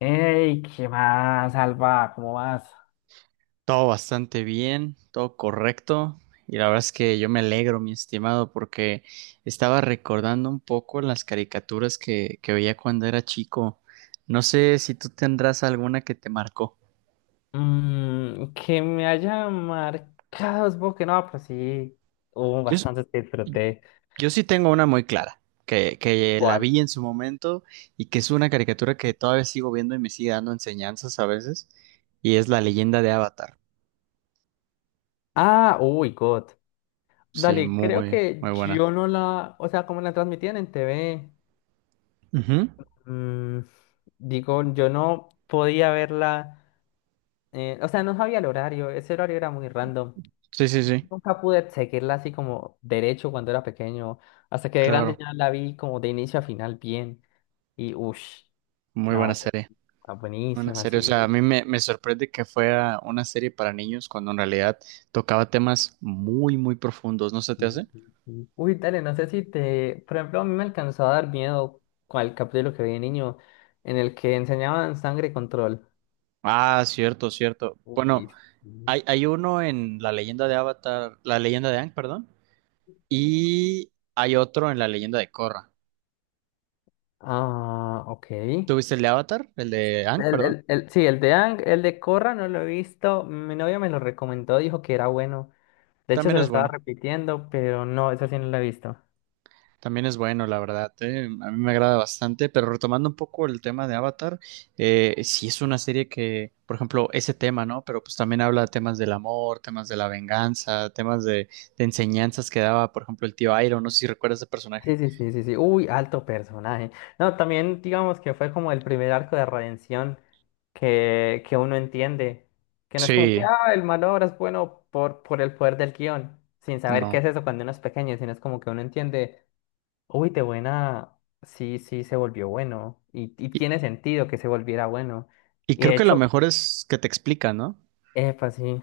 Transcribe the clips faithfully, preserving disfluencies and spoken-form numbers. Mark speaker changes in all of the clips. Speaker 1: Hey, ¿qué más, Alba? ¿Cómo vas?
Speaker 2: Todo bastante bien, todo correcto. Y la verdad es que yo me alegro, mi estimado, porque estaba recordando un poco las caricaturas que, que veía cuando era chico. No sé si tú tendrás alguna que te marcó.
Speaker 1: Mm, que me haya marcado, supongo que no, pero sí, hubo
Speaker 2: Yo, s-
Speaker 1: bastantes que disfruté.
Speaker 2: yo sí tengo una muy clara, que, que la
Speaker 1: ¿Cuál?
Speaker 2: vi en su momento y que es una caricatura que todavía sigo viendo y me sigue dando enseñanzas a veces, y es La leyenda de Avatar.
Speaker 1: Ah, uy, God.
Speaker 2: Sí,
Speaker 1: Dale, creo
Speaker 2: muy,
Speaker 1: que
Speaker 2: muy buena.
Speaker 1: yo no la, o sea, como la transmitían en T V,
Speaker 2: Ujú.
Speaker 1: mm, digo, yo no podía verla, eh, o sea, no sabía el horario, ese horario era muy random.
Speaker 2: Sí, sí, sí,
Speaker 1: Nunca pude seguirla así como derecho cuando era pequeño. Hasta que de grande
Speaker 2: claro,
Speaker 1: ya la vi como de inicio a final bien. Y uff,
Speaker 2: muy buena
Speaker 1: no,
Speaker 2: serie.
Speaker 1: está
Speaker 2: Una
Speaker 1: buenísima,
Speaker 2: serie, o sea, a
Speaker 1: sí.
Speaker 2: mí me, me sorprende que fuera una serie para niños cuando en realidad tocaba temas muy, muy profundos, ¿no se te hace?
Speaker 1: Sí, sí, sí. Uy, dale, no sé si te. Por ejemplo, a mí me alcanzó a dar miedo con el capítulo que vi de niño, en el que enseñaban sangre y control.
Speaker 2: Ah, cierto, cierto. Bueno,
Speaker 1: Uy, sí.
Speaker 2: hay, hay uno en La leyenda de Avatar, La leyenda de Aang, perdón, y hay otro en La leyenda de Korra.
Speaker 1: Ah, ok. El,
Speaker 2: ¿Tuviste el de Avatar? El de Aang, perdón.
Speaker 1: el, el, sí, el de Ang, el de corra no lo he visto. Mi novia me lo recomendó, dijo que era bueno. De hecho,
Speaker 2: También
Speaker 1: se lo
Speaker 2: es
Speaker 1: estaba
Speaker 2: bueno.
Speaker 1: repitiendo, pero no, esa sí no la he visto.
Speaker 2: También es bueno, la verdad, ¿eh? A mí me agrada bastante, pero retomando un poco el tema de Avatar, eh, sí es una serie que, por ejemplo, ese tema, ¿no? Pero pues también habla de temas del amor, temas de la venganza, temas de, de enseñanzas que daba, por ejemplo, el tío Iroh, no sé si recuerdas ese personaje.
Speaker 1: Sí, sí, sí, sí, sí. Uy, alto personaje. No, también digamos que fue como el primer arco de redención que, que uno entiende. Que no es como que,
Speaker 2: Sí,
Speaker 1: ah, el malo ahora es bueno por, por el poder del guión, sin saber qué
Speaker 2: no.
Speaker 1: es eso cuando uno es pequeño, sino es como que uno entiende, uy, de buena, sí, sí, se volvió bueno. Y, y
Speaker 2: Y,
Speaker 1: tiene sentido que se volviera bueno.
Speaker 2: y
Speaker 1: Y
Speaker 2: creo
Speaker 1: de
Speaker 2: que lo
Speaker 1: hecho,
Speaker 2: mejor es que te explica, ¿no?
Speaker 1: epa, sí.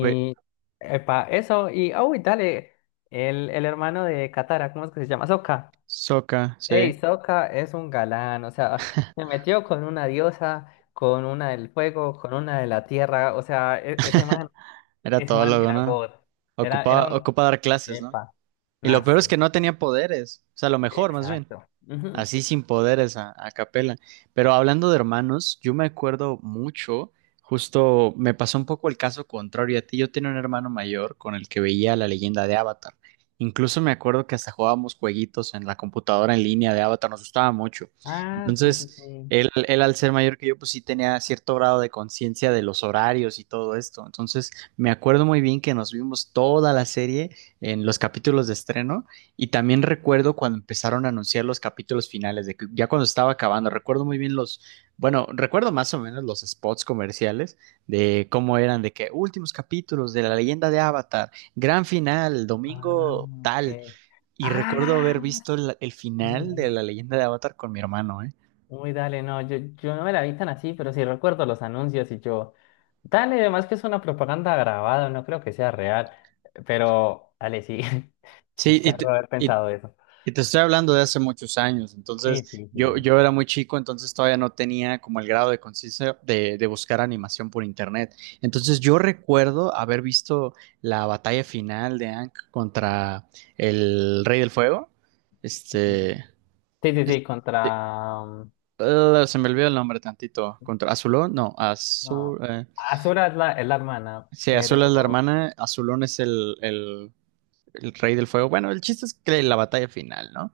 Speaker 2: Güey,
Speaker 1: epa, eso, y oh, dale, el, el hermano de Katara, ¿cómo es que se llama? Sokka.
Speaker 2: Sokka, sí,
Speaker 1: Ey, Sokka es un galán, o sea, se metió con una diosa, con una del fuego, con una de la tierra, o sea, e- ese man,
Speaker 2: era
Speaker 1: ese
Speaker 2: todo
Speaker 1: man
Speaker 2: lo,
Speaker 1: era
Speaker 2: ¿no?
Speaker 1: God, era, era
Speaker 2: Ocupaba,
Speaker 1: un,
Speaker 2: ocupa dar clases, ¿no?
Speaker 1: epa,
Speaker 2: Y lo peor es
Speaker 1: nazi,
Speaker 2: que no tenía poderes, o sea, lo mejor, más bien.
Speaker 1: exacto. Ujú.
Speaker 2: Así sin poderes a, a capela. Pero hablando de hermanos, yo me acuerdo mucho, justo me pasó un poco el caso contrario a ti. Yo tenía un hermano mayor con el que veía La leyenda de Avatar. Incluso me acuerdo que hasta jugábamos jueguitos en la computadora en línea de Avatar, nos gustaba mucho.
Speaker 1: Ah, sí, sí,
Speaker 2: Entonces,
Speaker 1: sí.
Speaker 2: él, él al ser mayor que yo, pues sí tenía cierto grado de conciencia de los horarios y todo esto. Entonces, me acuerdo muy bien que nos vimos toda la serie en los capítulos de estreno. Y también recuerdo cuando empezaron a anunciar los capítulos finales, de que ya cuando estaba acabando, recuerdo muy bien los, bueno, recuerdo más o menos los spots comerciales de cómo eran, de que últimos capítulos de La leyenda de Avatar, gran final,
Speaker 1: Ah,
Speaker 2: domingo
Speaker 1: ok.
Speaker 2: tal. Y recuerdo
Speaker 1: Ah,
Speaker 2: haber visto el, el
Speaker 1: sí,
Speaker 2: final de La
Speaker 1: dale.
Speaker 2: leyenda de Avatar con mi hermano, ¿eh?
Speaker 1: Uy, dale, no, yo, yo no me la vi tan así, pero sí recuerdo los anuncios y yo, dale, además que es una propaganda grabada, no creo que sea real, pero dale, sí,
Speaker 2: Sí, y,
Speaker 1: chicharro
Speaker 2: t-
Speaker 1: haber
Speaker 2: y
Speaker 1: pensado eso.
Speaker 2: Y te estoy hablando de hace muchos años,
Speaker 1: Sí,
Speaker 2: entonces
Speaker 1: sí,
Speaker 2: yo,
Speaker 1: sí.
Speaker 2: yo era muy chico, entonces todavía no tenía como el grado de conciencia de, de buscar animación por internet. Entonces yo recuerdo haber visto la batalla final de Aang contra el Rey del Fuego,
Speaker 1: Mm.
Speaker 2: este,
Speaker 1: Sí, sí, sí,
Speaker 2: este,
Speaker 1: contra... um,
Speaker 2: eh, se me olvidó el nombre tantito, contra Azulón, no,
Speaker 1: No.
Speaker 2: Azul, eh,
Speaker 1: Azura es la, es la hermana,
Speaker 2: sí, Azul es la
Speaker 1: pero...
Speaker 2: hermana, Azulón es el, el, el Rey del Fuego. Bueno, el chiste es que la batalla final, ¿no?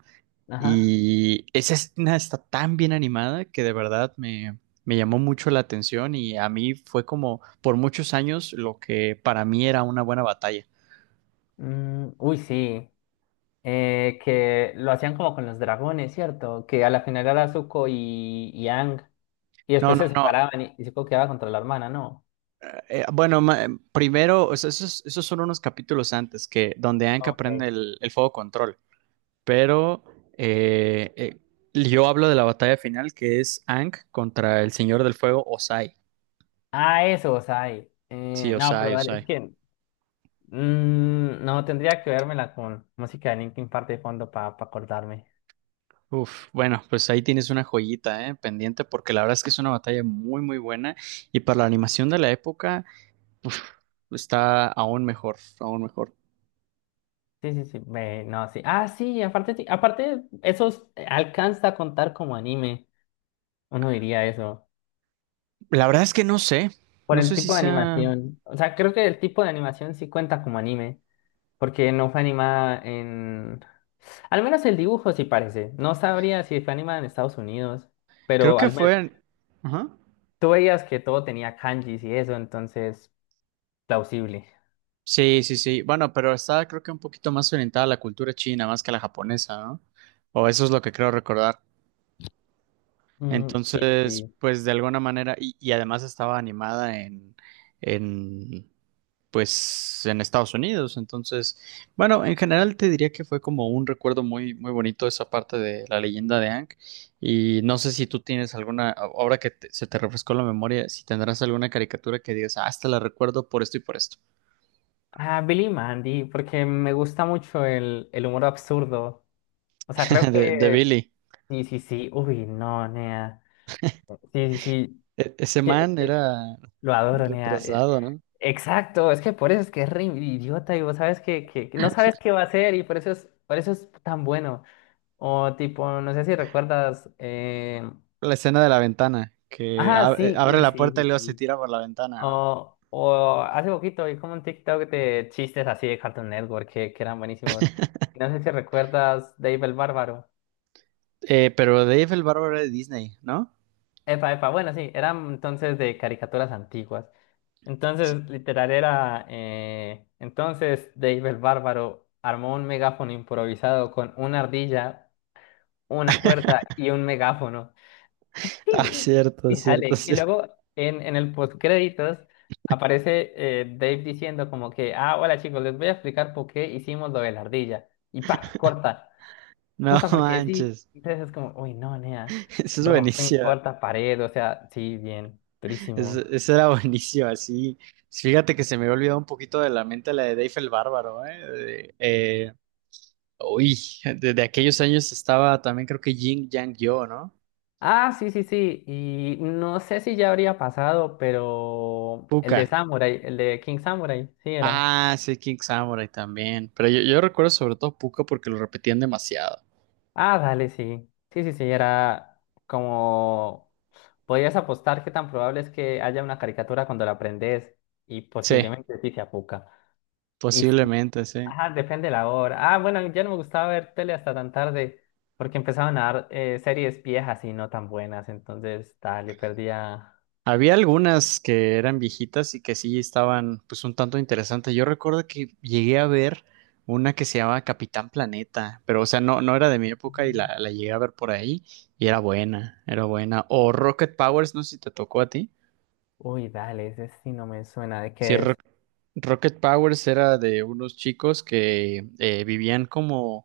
Speaker 1: Ajá.
Speaker 2: Y esa escena está tan bien animada que de verdad me, me llamó mucho la atención y a mí fue como por muchos años lo que para mí era una buena batalla.
Speaker 1: Mm, uy, sí. Eh, que lo hacían como con los dragones, ¿cierto? Que a la final era Zuko y, y Aang, y
Speaker 2: No,
Speaker 1: después
Speaker 2: no,
Speaker 1: se
Speaker 2: no.
Speaker 1: separaban y, y Zuko quedaba contra la hermana, ¿no?
Speaker 2: eh, bueno, ma- eh, primero, o sea, esos, esos son unos capítulos antes que donde Anka
Speaker 1: Ok.
Speaker 2: aprende el, el fuego control. Pero eh, eh, yo hablo de la batalla final que es Ank contra el Señor del Fuego, Osai.
Speaker 1: Ah, eso, o sea, y-
Speaker 2: Sí,
Speaker 1: eh, no, pero
Speaker 2: Osai,
Speaker 1: dale, es
Speaker 2: Osai.
Speaker 1: que mm, no tendría que vérmela con música de Linkin Park de fondo para acordarme.
Speaker 2: Uf, bueno, pues ahí tienes una joyita, ¿eh? Pendiente, porque la verdad es que es una batalla muy, muy buena y para la animación de la época, uf, está aún mejor, aún mejor.
Speaker 1: Sí, sí, sí, ve, no, sí. Ah, sí, aparte, ti- aparte, eso es- alcanza a contar como anime, uno diría eso,
Speaker 2: La verdad es que no sé,
Speaker 1: por
Speaker 2: no
Speaker 1: el
Speaker 2: sé si
Speaker 1: tipo de
Speaker 2: sea,
Speaker 1: animación. O sea, creo que el tipo de animación sí cuenta como anime, porque no fue animada en... Al menos el dibujo sí parece. No sabría si fue animada en Estados Unidos,
Speaker 2: creo
Speaker 1: pero
Speaker 2: que
Speaker 1: al,
Speaker 2: fue, ajá.
Speaker 1: tú veías que todo tenía kanjis y eso, entonces, plausible.
Speaker 2: Sí, sí, sí, bueno, pero está creo que un poquito más orientada a la cultura china más que a la japonesa, ¿no? O eso es lo que creo recordar.
Speaker 1: Mm, sí, sí,
Speaker 2: Entonces,
Speaker 1: sí.
Speaker 2: pues de alguna manera, y, y además estaba animada en, en pues en Estados Unidos. Entonces, bueno, en general te diría que fue como un recuerdo muy, muy bonito esa parte de La leyenda de Hank. Y no sé si tú tienes alguna, a- ahora que te- se te refrescó la memoria, si tendrás alguna caricatura que digas, ah, esta la recuerdo por esto y por esto.
Speaker 1: Ah, Billy y Mandy, porque me gusta mucho el, el humor absurdo. O sea, creo
Speaker 2: De, de
Speaker 1: que...
Speaker 2: Billy.
Speaker 1: Sí, sí, sí. Uy, no, Nea. Sí, sí, sí.
Speaker 2: E- ese
Speaker 1: Que-
Speaker 2: man
Speaker 1: que-
Speaker 2: era
Speaker 1: lo adoro, Nea. Eh,
Speaker 2: retrasado, ¿no?
Speaker 1: Exacto, es que por eso es que es re idiota y vos sabes que, que que no sabes qué va a hacer y por eso es, por eso es tan bueno. O tipo, no sé si recuerdas... Eh...
Speaker 2: La escena de la ventana, que
Speaker 1: Ah,
Speaker 2: ab- eh,
Speaker 1: sí,
Speaker 2: abre
Speaker 1: uy,
Speaker 2: la
Speaker 1: sí,
Speaker 2: puerta y
Speaker 1: sí,
Speaker 2: luego se
Speaker 1: sí.
Speaker 2: tira por la ventana, ¿no?
Speaker 1: O, o hace poquito vi como un TikTok de chistes así de Cartoon Network que, que eran buenísimos. No sé si recuerdas Dave el Bárbaro.
Speaker 2: Eh, pero Dave el Bárbaro era de Disney, ¿no?
Speaker 1: Epa, epa, bueno, sí, eran entonces de caricaturas antiguas. Entonces, literal era, eh, entonces Dave el Bárbaro armó un megáfono improvisado con una ardilla, una cuerda y un megáfono.
Speaker 2: Ah,
Speaker 1: Sí.
Speaker 2: cierto,
Speaker 1: Y
Speaker 2: cierto,
Speaker 1: sale. Y
Speaker 2: cierto.
Speaker 1: luego en, en el postcréditos aparece eh, Dave diciendo como que, ah, hola chicos, les voy a explicar por qué hicimos lo de la ardilla. Y pa, corta.
Speaker 2: No
Speaker 1: Corta porque sí.
Speaker 2: manches,
Speaker 1: Entonces es como, uy, no, nea.
Speaker 2: eso es
Speaker 1: Rompen
Speaker 2: buenísimo,
Speaker 1: cuarta pared, o sea, sí, bien,
Speaker 2: eso,
Speaker 1: durísimo.
Speaker 2: eso era buenísimo, así. Fíjate que se me había olvidado un poquito de la mente la de Dave el Bárbaro, ¿eh? De- eh, uy, desde aquellos años estaba también creo que Jin Yang Yo, ¿no?
Speaker 1: Ah, sí, sí, sí. Y no sé si ya habría pasado, pero el
Speaker 2: Puka.
Speaker 1: de Samurai, el de King Samurai, sí era.
Speaker 2: Ah, sí, King Samurai también, pero yo, yo recuerdo sobre todo Puka porque lo repetían demasiado.
Speaker 1: Ah, dale, sí. Sí, sí, sí, era como podrías apostar que tan probable es que haya una caricatura cuando la aprendes y
Speaker 2: Sí,
Speaker 1: posiblemente sí se apuca. Y si-
Speaker 2: posiblemente, sí.
Speaker 1: ajá, depende de la hora. Ah, bueno, ya no me gustaba ver tele hasta tan tarde porque empezaban a dar eh, series viejas y no tan buenas. Entonces, dale, perdía.
Speaker 2: Había algunas que eran viejitas y que sí estaban pues un tanto interesantes. Yo recuerdo que llegué a ver una que se llamaba Capitán Planeta, pero o sea, no, no era de mi época y la, la llegué a ver por ahí y era buena, era buena. O Rocket Powers, no sé si te tocó a ti.
Speaker 1: Uy, dale, ese sí no me suena de
Speaker 2: Sí,
Speaker 1: qué
Speaker 2: Ro-
Speaker 1: es.
Speaker 2: Rocket Powers era de unos chicos que eh, vivían como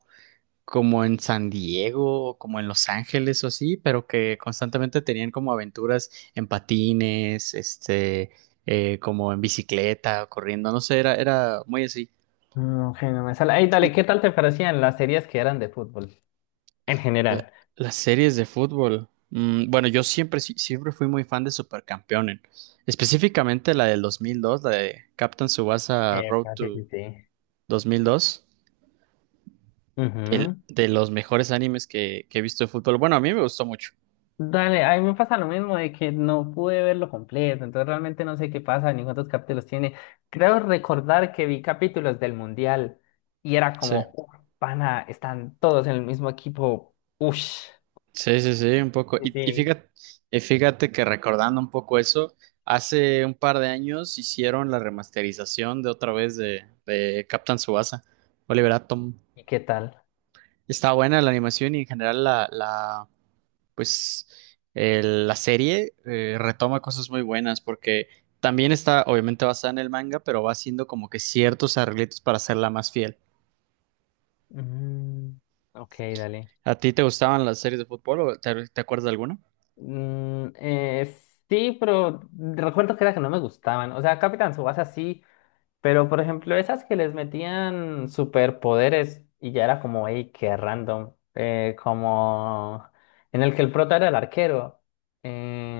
Speaker 2: como en San Diego, o como en Los Ángeles o así, pero que constantemente tenían como aventuras en patines, este, eh, como en bicicleta, corriendo, no sé, era, era muy así.
Speaker 1: No, que no me sale. Ay, dale, ¿qué tal te parecían las series que eran de fútbol en
Speaker 2: La-
Speaker 1: general?
Speaker 2: las series de fútbol. Mm, bueno, yo siempre, sí- siempre fui muy fan de Supercampeones, específicamente la del dos mil dos, la de Captain Tsubasa
Speaker 1: Eh,
Speaker 2: Road
Speaker 1: sí,
Speaker 2: to
Speaker 1: sí, sí.
Speaker 2: dos mil dos, el
Speaker 1: Ujú.
Speaker 2: de los mejores animes que, que he visto de fútbol. Bueno, a mí me gustó mucho.
Speaker 1: Dale, a mí me pasa lo mismo de que no pude verlo completo, entonces realmente no sé qué pasa ni cuántos capítulos tiene. Creo recordar que vi capítulos del Mundial y era
Speaker 2: Sí.
Speaker 1: como, "Uf, pana, están todos en el mismo equipo, uff,
Speaker 2: Sí, sí, sí, un poco.
Speaker 1: sí,
Speaker 2: Y, y
Speaker 1: sí.
Speaker 2: fíjate, y fíjate que recordando un poco eso, hace un par de años hicieron la remasterización de otra vez de, de Captain Tsubasa, Oliver Atom.
Speaker 1: ¿Y qué tal?
Speaker 2: Está buena la animación y en general la, la pues el- la serie eh, retoma cosas muy buenas porque también está obviamente basada en el manga, pero va haciendo como que ciertos arreglitos para hacerla más fiel.
Speaker 1: Mm, ok, dale.
Speaker 2: ¿A ti te gustaban las series de fútbol o te, te acuerdas de alguna?
Speaker 1: Mm, eh, sí, pero recuerdo que era que no me gustaban, o sea, Capitán Tsubasa sí, pero, por ejemplo, esas que les metían superpoderes y ya era como, hey, qué random. Eh, como en el que el prota era el arquero.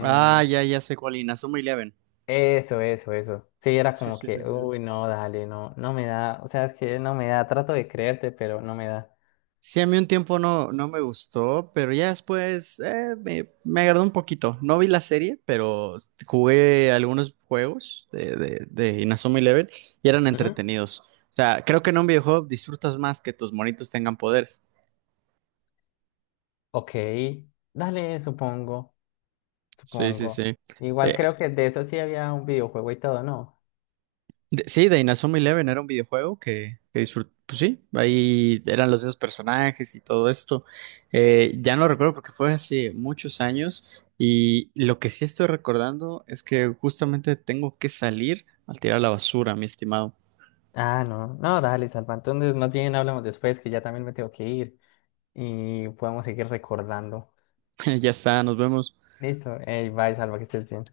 Speaker 2: Ah, ya, ya sé cuál, Inazuma Eleven.
Speaker 1: Eso, eso, eso. Sí, era
Speaker 2: Sí,
Speaker 1: como
Speaker 2: sí, sí,
Speaker 1: que,
Speaker 2: sí.
Speaker 1: uy, no, dale, no, no me da. O sea, es que no me da. Trato de creerte, pero no me da.
Speaker 2: Sí, a mí un tiempo no, no me gustó, pero ya después eh, me, me agradó un poquito. No vi la serie, pero jugué algunos juegos de, de, de Inazuma Eleven y eran
Speaker 1: Ujú,
Speaker 2: entretenidos. O sea, creo que en un videojuego disfrutas más que tus monitos tengan poderes.
Speaker 1: ok, dale, supongo,
Speaker 2: Sí, sí,
Speaker 1: supongo.
Speaker 2: sí.
Speaker 1: Igual
Speaker 2: Eh,
Speaker 1: creo que de eso sí había un videojuego y todo, ¿no?
Speaker 2: De- sí, de Inazuma Eleven era un videojuego que, que disfruté, pues sí, ahí eran los mismos personajes y todo esto. Eh, ya no lo recuerdo porque fue hace muchos años y lo que sí estoy recordando es que justamente tengo que salir a tirar la basura, mi estimado.
Speaker 1: Ah, no, no, dale, Salva. Entonces, más bien hablamos después, que ya también me tengo que ir. Y podamos seguir recordando.
Speaker 2: Ya está, nos vemos.
Speaker 1: Listo, ey, bye, Salva, que estés bien.